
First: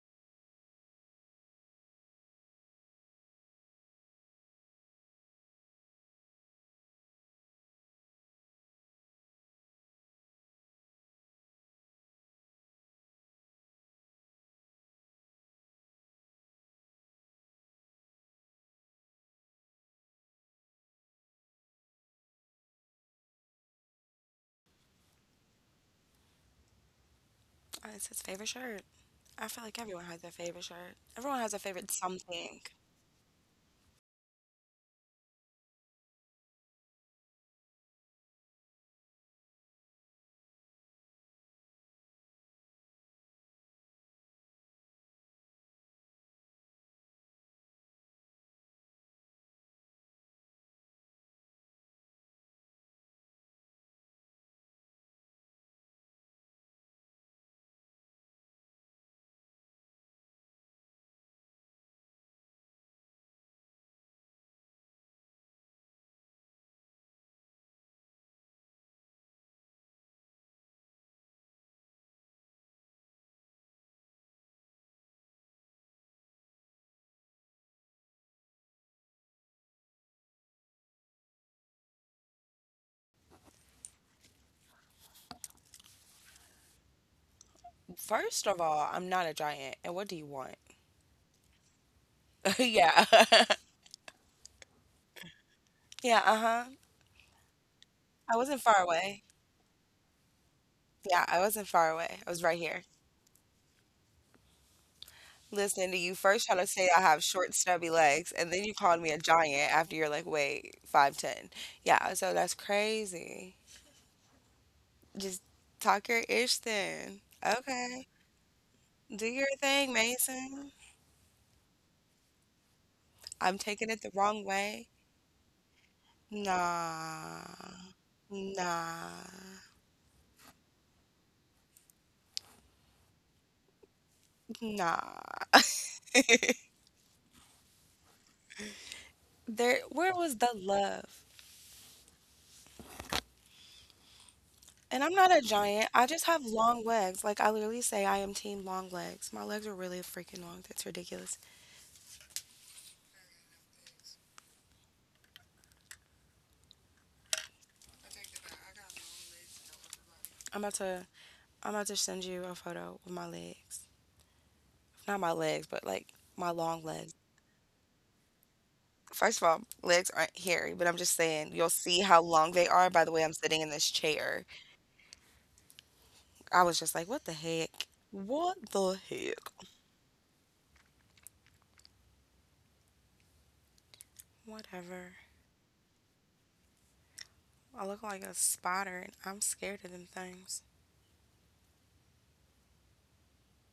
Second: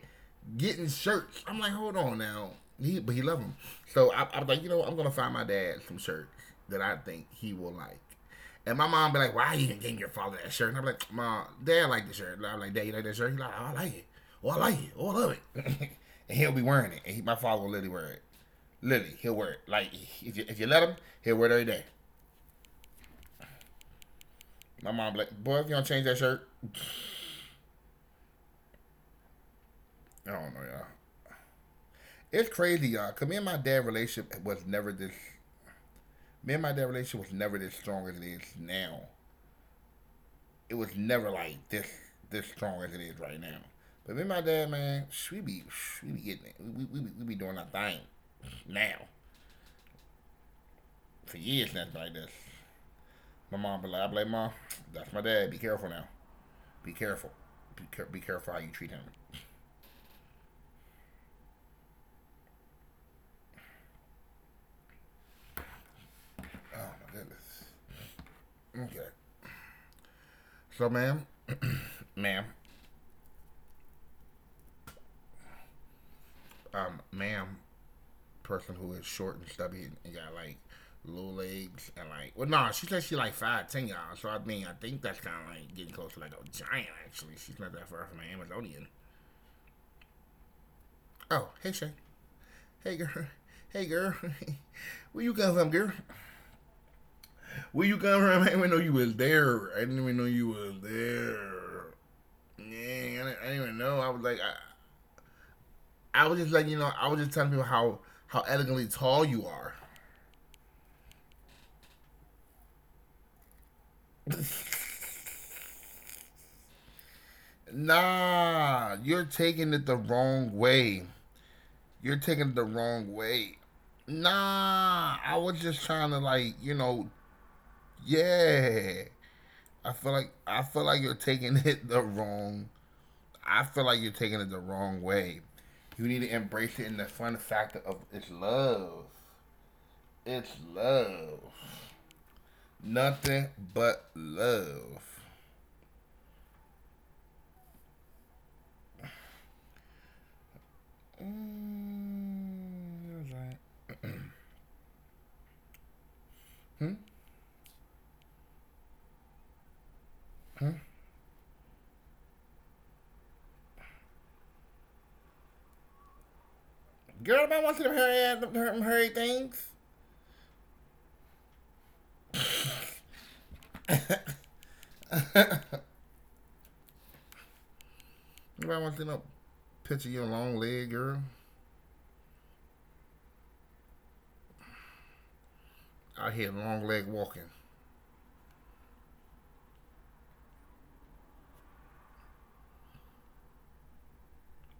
S2: getting shirts. I'm like, hold on now. He loved them. So I was like, you know, I'm gonna find my dad some shirts that I think he will like. And my mom be like, why are you even getting your father that shirt? And I'm like, mom, dad like the shirt. And I'm like, dad, you like that shirt? He like, oh, I like it. Oh, I like it. Oh, I love it. (laughs) and he'll be wearing it. My father will literally wear it. Literally, he'll wear it. Like if you let him, he'll wear it every day. My mom be like, boy, if you don't change that shirt,
S1: Oh, it's his favorite shirt. I feel like
S2: I
S1: everyone
S2: don't
S1: has
S2: know,
S1: their
S2: y'all.
S1: favorite shirt. Everyone has a favorite
S2: It's crazy,
S1: something.
S2: y'all. Cause me and my dad relationship was never this. Me and my dad relationship was never this strong as it is now. It was never like This strong as it is right now. But me and my dad, man, we be we be getting it. We be doing our thing now for years now it like this. My mom be like, I be like, mom, that's my dad. Be careful now. Be careful. Be careful how you treat him. Oh my goodness. Okay. So, ma'am, (clears throat) ma'am, ma'am, person who is short and stubby and got like little legs and like well no nah, she said she like 5'10" y'all so I mean I think that's kind of like getting close to like a giant actually she's not that far from an Amazonian.
S1: First of all, I'm not a giant. And what do you want?
S2: Oh hey Shay, hey
S1: (laughs)
S2: girl,
S1: Yeah.
S2: hey
S1: (laughs)
S2: girl. (laughs) where you come from girl,
S1: Yeah, uh-huh.
S2: where you come from?
S1: I wasn't far away.
S2: I didn't even know you was
S1: Yeah, I
S2: there.
S1: wasn't far away. I was
S2: Yeah
S1: right here.
S2: I didn't even know.
S1: Listening to you
S2: I was
S1: first try
S2: just
S1: to
S2: like you
S1: say
S2: know
S1: I
S2: I was
S1: have
S2: just telling
S1: short,
S2: people
S1: stubby
S2: how
S1: legs, and then you
S2: elegantly
S1: called me a
S2: tall you
S1: giant
S2: are.
S1: after you're like, wait, 5'10". Yeah, so that's crazy. Just talk your ish then. Okay.
S2: Nah you're
S1: Do
S2: taking
S1: your
S2: it the
S1: thing,
S2: wrong way,
S1: Mason.
S2: you're taking it the wrong way.
S1: I'm taking it the wrong
S2: Nah, I
S1: way.
S2: was just trying to like, you know,
S1: Nah.
S2: yeah.
S1: Nah.
S2: I feel like you're taking it the wrong. I feel like you're taking it the wrong way.
S1: Nah.
S2: You need to embrace it in the fun factor of it's love.
S1: There,
S2: It's
S1: where was the
S2: love.
S1: love?
S2: Nothing but love.
S1: And I'm not a giant. I just have long legs. Like, I literally say I am team long legs. My legs are really freaking long. That's ridiculous.
S2: Mm, right.
S1: I'm about to I'm about to send you a photo with my legs. Not my legs, but like my long
S2: Girl, everybody
S1: legs.
S2: wants to see them hairy, them hairy things.
S1: First of all, legs aren't hairy, but I'm just saying you'll see how long they are by the way I'm sitting in this chair. I was just like, what the heck?
S2: Everybody wants to see no
S1: What the
S2: picture of your
S1: heck?
S2: long leg, girl,
S1: Whatever.
S2: out here long leg walking.
S1: I look like a spotter and I'm scared of them things.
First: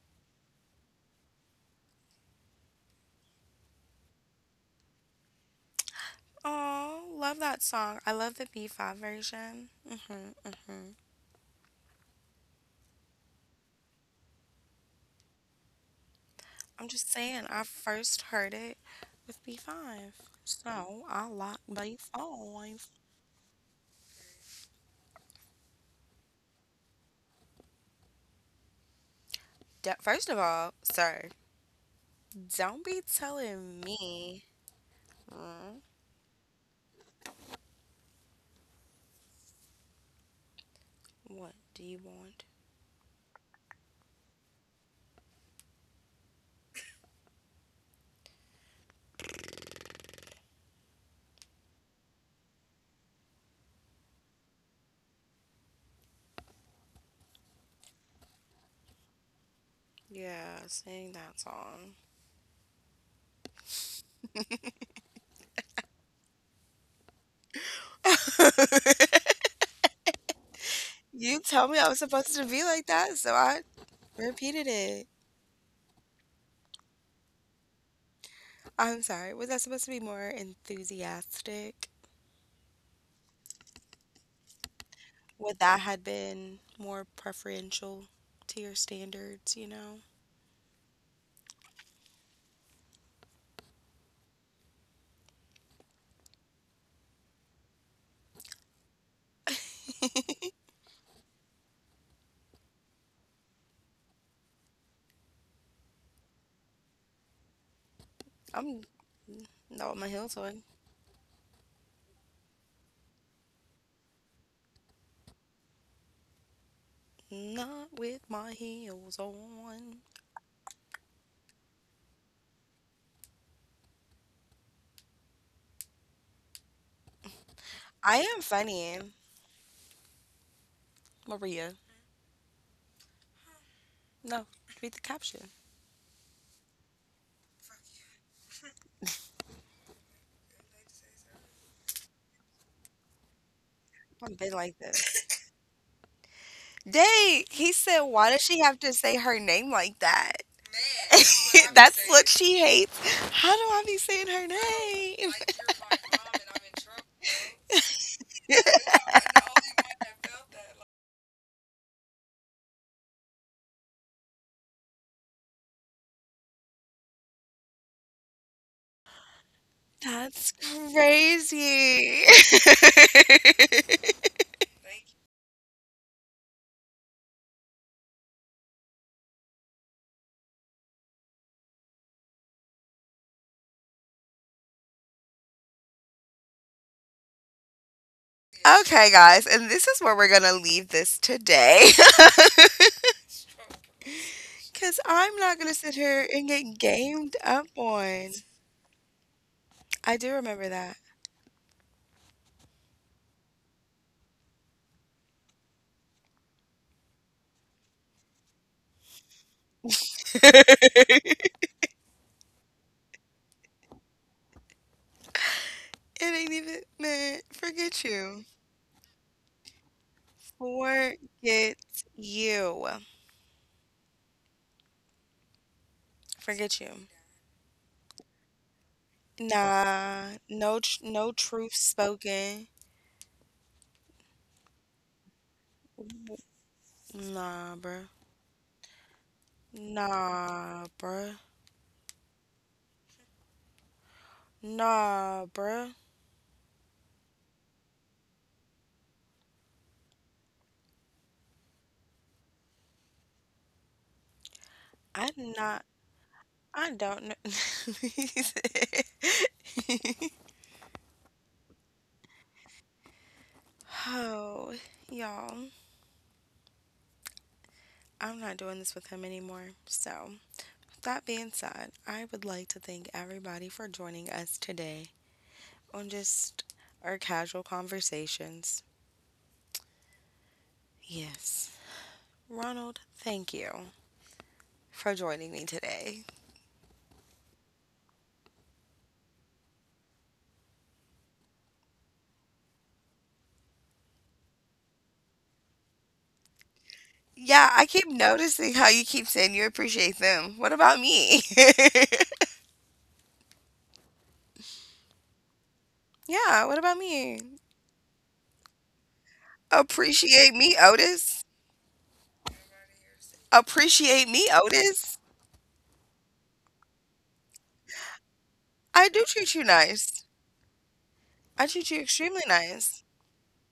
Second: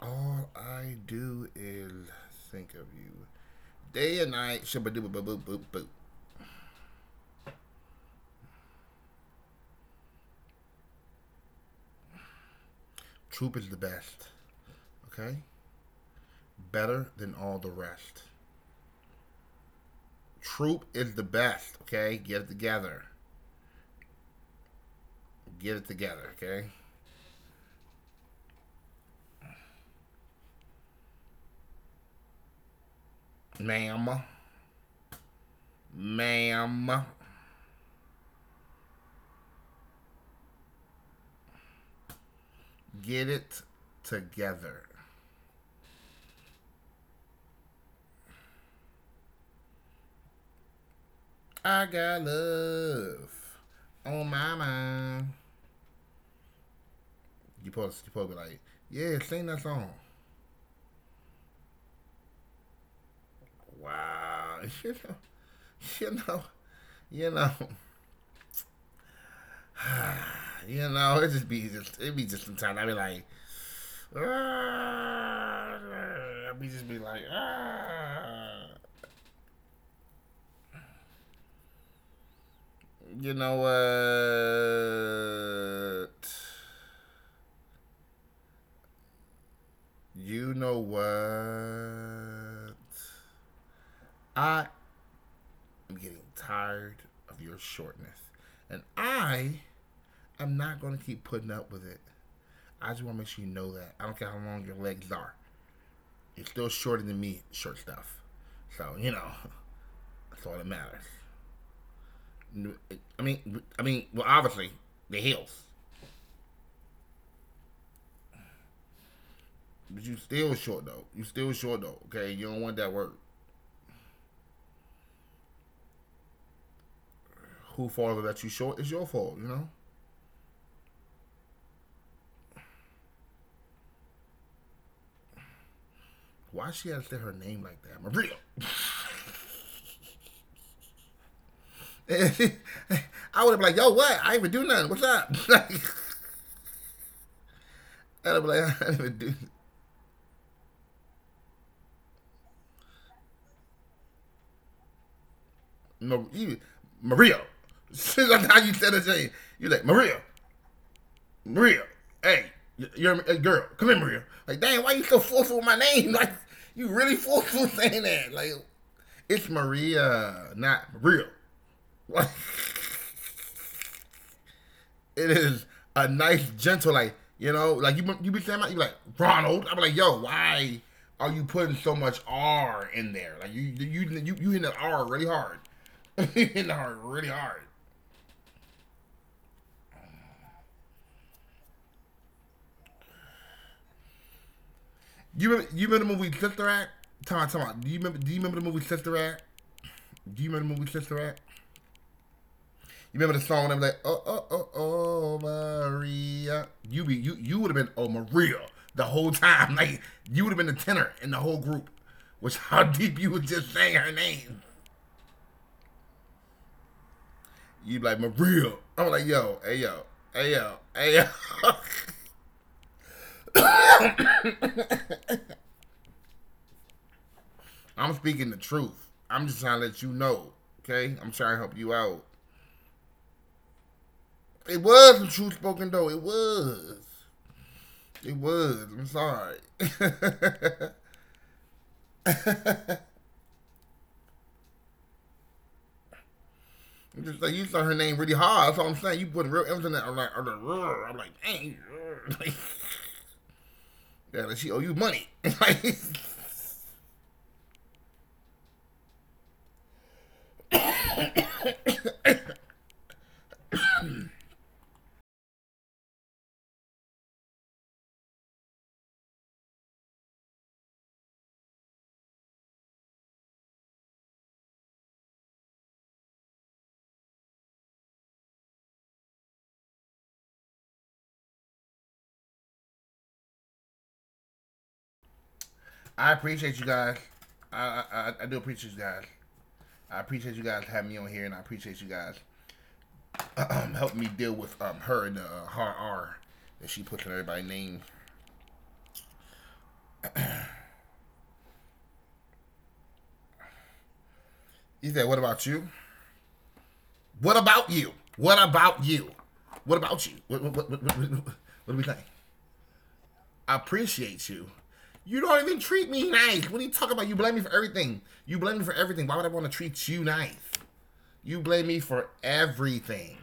S2: All I do is think of you. Day and night, shabadoo boop boop boop boop.
S1: Oh, love that song. I love the B5 version. Mhm. Mhm.
S2: Troop is the best. Okay?
S1: I'm
S2: Better
S1: just
S2: than
S1: saying,
S2: all the
S1: I
S2: rest.
S1: first heard it with B5.
S2: Troop is
S1: So
S2: the
S1: I like
S2: best, okay? Get it
S1: B5.
S2: together. Get it together, okay?
S1: First of all, sir, don't be telling
S2: Ma'am.
S1: me mm,
S2: Ma'am.
S1: what do you want.
S2: Get it together. I got love on my mind. You supposed to be like, yeah, sing that song.
S1: Yeah, sing that song.
S2: Wow. (laughs) You know, you know,
S1: (laughs)
S2: it just
S1: You
S2: be
S1: told me I
S2: just
S1: was
S2: it be just
S1: supposed to be
S2: sometimes I be
S1: like
S2: like
S1: that, so I repeated it.
S2: ah, I be just be like ah.
S1: I'm sorry. Was I supposed to be more enthusiastic?
S2: you know what
S1: Would that had been more preferential to your standards, you know?
S2: you know what, I am getting tired of your shortness. And I am not gonna keep putting up with it. I just wanna make sure you know that. I don't care how long your legs are. You're still shorter than me, short stuff. So
S1: I'm not on
S2: (laughs)
S1: my
S2: that's
S1: heel.
S2: all that matters. Well, obviously the heels,
S1: Not with my heels
S2: but you
S1: on.
S2: still short though. You still short though. Okay, you don't want that word. Who falls
S1: I
S2: that you
S1: am
S2: short is your
S1: funny,
S2: fault. You know
S1: Maria. No, read the caption.
S2: why she had to say her name like that, Maria. (laughs) I would have been like, yo, what? I didn't even
S1: I've
S2: do
S1: been
S2: nothing.
S1: like
S2: What's
S1: this.
S2: up? (laughs)
S1: Dang, he said,
S2: I'd have been
S1: why does
S2: like, (laughs)
S1: she
S2: I didn't
S1: have to
S2: even do
S1: say her name like that? (laughs) That's what she hates. How do I be saying her name?
S2: no,
S1: (laughs)
S2: Maria. (laughs) That's how you said it. You're like, Maria. Maria, hey, you're a girl. Come in, Maria. Like, dang, why you so forceful with my name? (laughs) Like, you really forceful (laughs) saying that? Like, it's Maria,
S1: That's
S2: not real. (laughs) Like,
S1: crazy. (laughs)
S2: it is a nice, gentle, like, you know, like you be saying, my, you like Ronald. I'm like, yo, why are you putting so much R in there? Like, you hitting the R really hard. (laughs) You hitting the R really hard.
S1: Okay, guys, and this is where we're going to leave this today. (laughs) Because I'm not going to
S2: You
S1: sit
S2: remember the
S1: here
S2: movie
S1: and
S2: Sister
S1: get
S2: Act?
S1: gamed
S2: Time
S1: up
S2: out. Do you remember? Do
S1: on.
S2: you remember the movie Sister Act?
S1: I do
S2: Do you
S1: remember
S2: remember the movie
S1: that.
S2: Sister Act? You remember the song when I'm like, Maria. You be you you would have been oh Maria the whole time. (laughs) Like you would have been the tenor in the
S1: (laughs)
S2: whole group, which (laughs) how deep you would just saying her name.
S1: It ain't even meant.
S2: You'd
S1: Forget
S2: be like
S1: you.
S2: Maria. I'm like yo, hey yo.
S1: Forget
S2: (laughs)
S1: you. Forget you.
S2: I'm speaking the truth. I'm just trying to let you
S1: Nah.
S2: know.
S1: No.
S2: Okay,
S1: No
S2: I'm trying to
S1: truth
S2: help you out.
S1: spoken.
S2: It was the truth spoken though. It was.
S1: Nah, bruh.
S2: It was. I'm sorry. (laughs)
S1: Nah, bruh. Nah, bruh.
S2: I'm just like you saw her name really hard. That's all I'm saying. You put real M's in that. Dang. (laughs) Like, yeah, like she owe
S1: I'm
S2: you
S1: not.
S2: money. (laughs) Like,
S1: I don't know. (laughs) Oh, y'all. I'm not doing this with him anymore. So. That being said, I would like to thank everybody for joining us today on just our casual conversations. Yes. Ronald, thank you for joining me today.
S2: I appreciate you guys. I, I do appreciate you guys. I appreciate you guys having me on here, and I appreciate you guys helping me deal with her and the hard R that
S1: Yeah,
S2: she
S1: I
S2: puts in
S1: keep
S2: everybody's name.
S1: noticing how you keep saying you appreciate them. What about me? (laughs)
S2: You said, what about you?
S1: Yeah, what about me?
S2: What about you? What about you? What about
S1: Appreciate
S2: you?
S1: me, Otis?
S2: What do we think? I
S1: Appreciate me,
S2: appreciate you.
S1: Otis?
S2: You don't even treat me nice. What are you talking about? You blame me for everything. You blame
S1: I
S2: me for
S1: do
S2: everything.
S1: treat
S2: Why
S1: you
S2: would I want to
S1: nice.
S2: treat you nice?
S1: I
S2: You
S1: treat you
S2: blame me
S1: extremely
S2: for
S1: nice.
S2: everything.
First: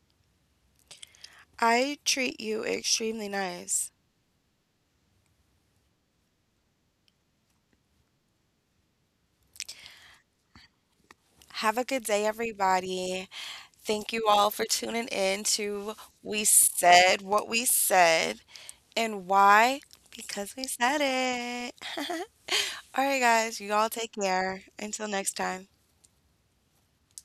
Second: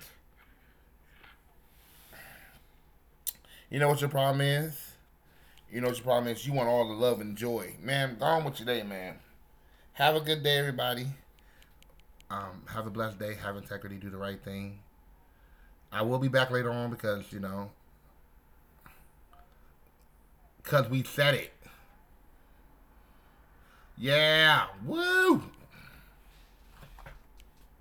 S1: I treat you extremely
S2: You
S1: nice.
S2: know what your problem is? You know what your problem is? You want all the love and joy. Man, gone with your day, man. Have a good day, everybody.
S1: Have a good day,
S2: Have a blessed
S1: everybody.
S2: day. Have integrity.
S1: Thank
S2: Do the
S1: you
S2: right
S1: all for
S2: thing.
S1: tuning in to
S2: I will be
S1: We
S2: back later on
S1: Said
S2: because, you
S1: What We
S2: know,
S1: Said. And why? Because we
S2: because
S1: said
S2: we said it.
S1: it. (laughs) All right, guys, you all take care.
S2: Yeah.
S1: Until next
S2: Woo!
S1: time.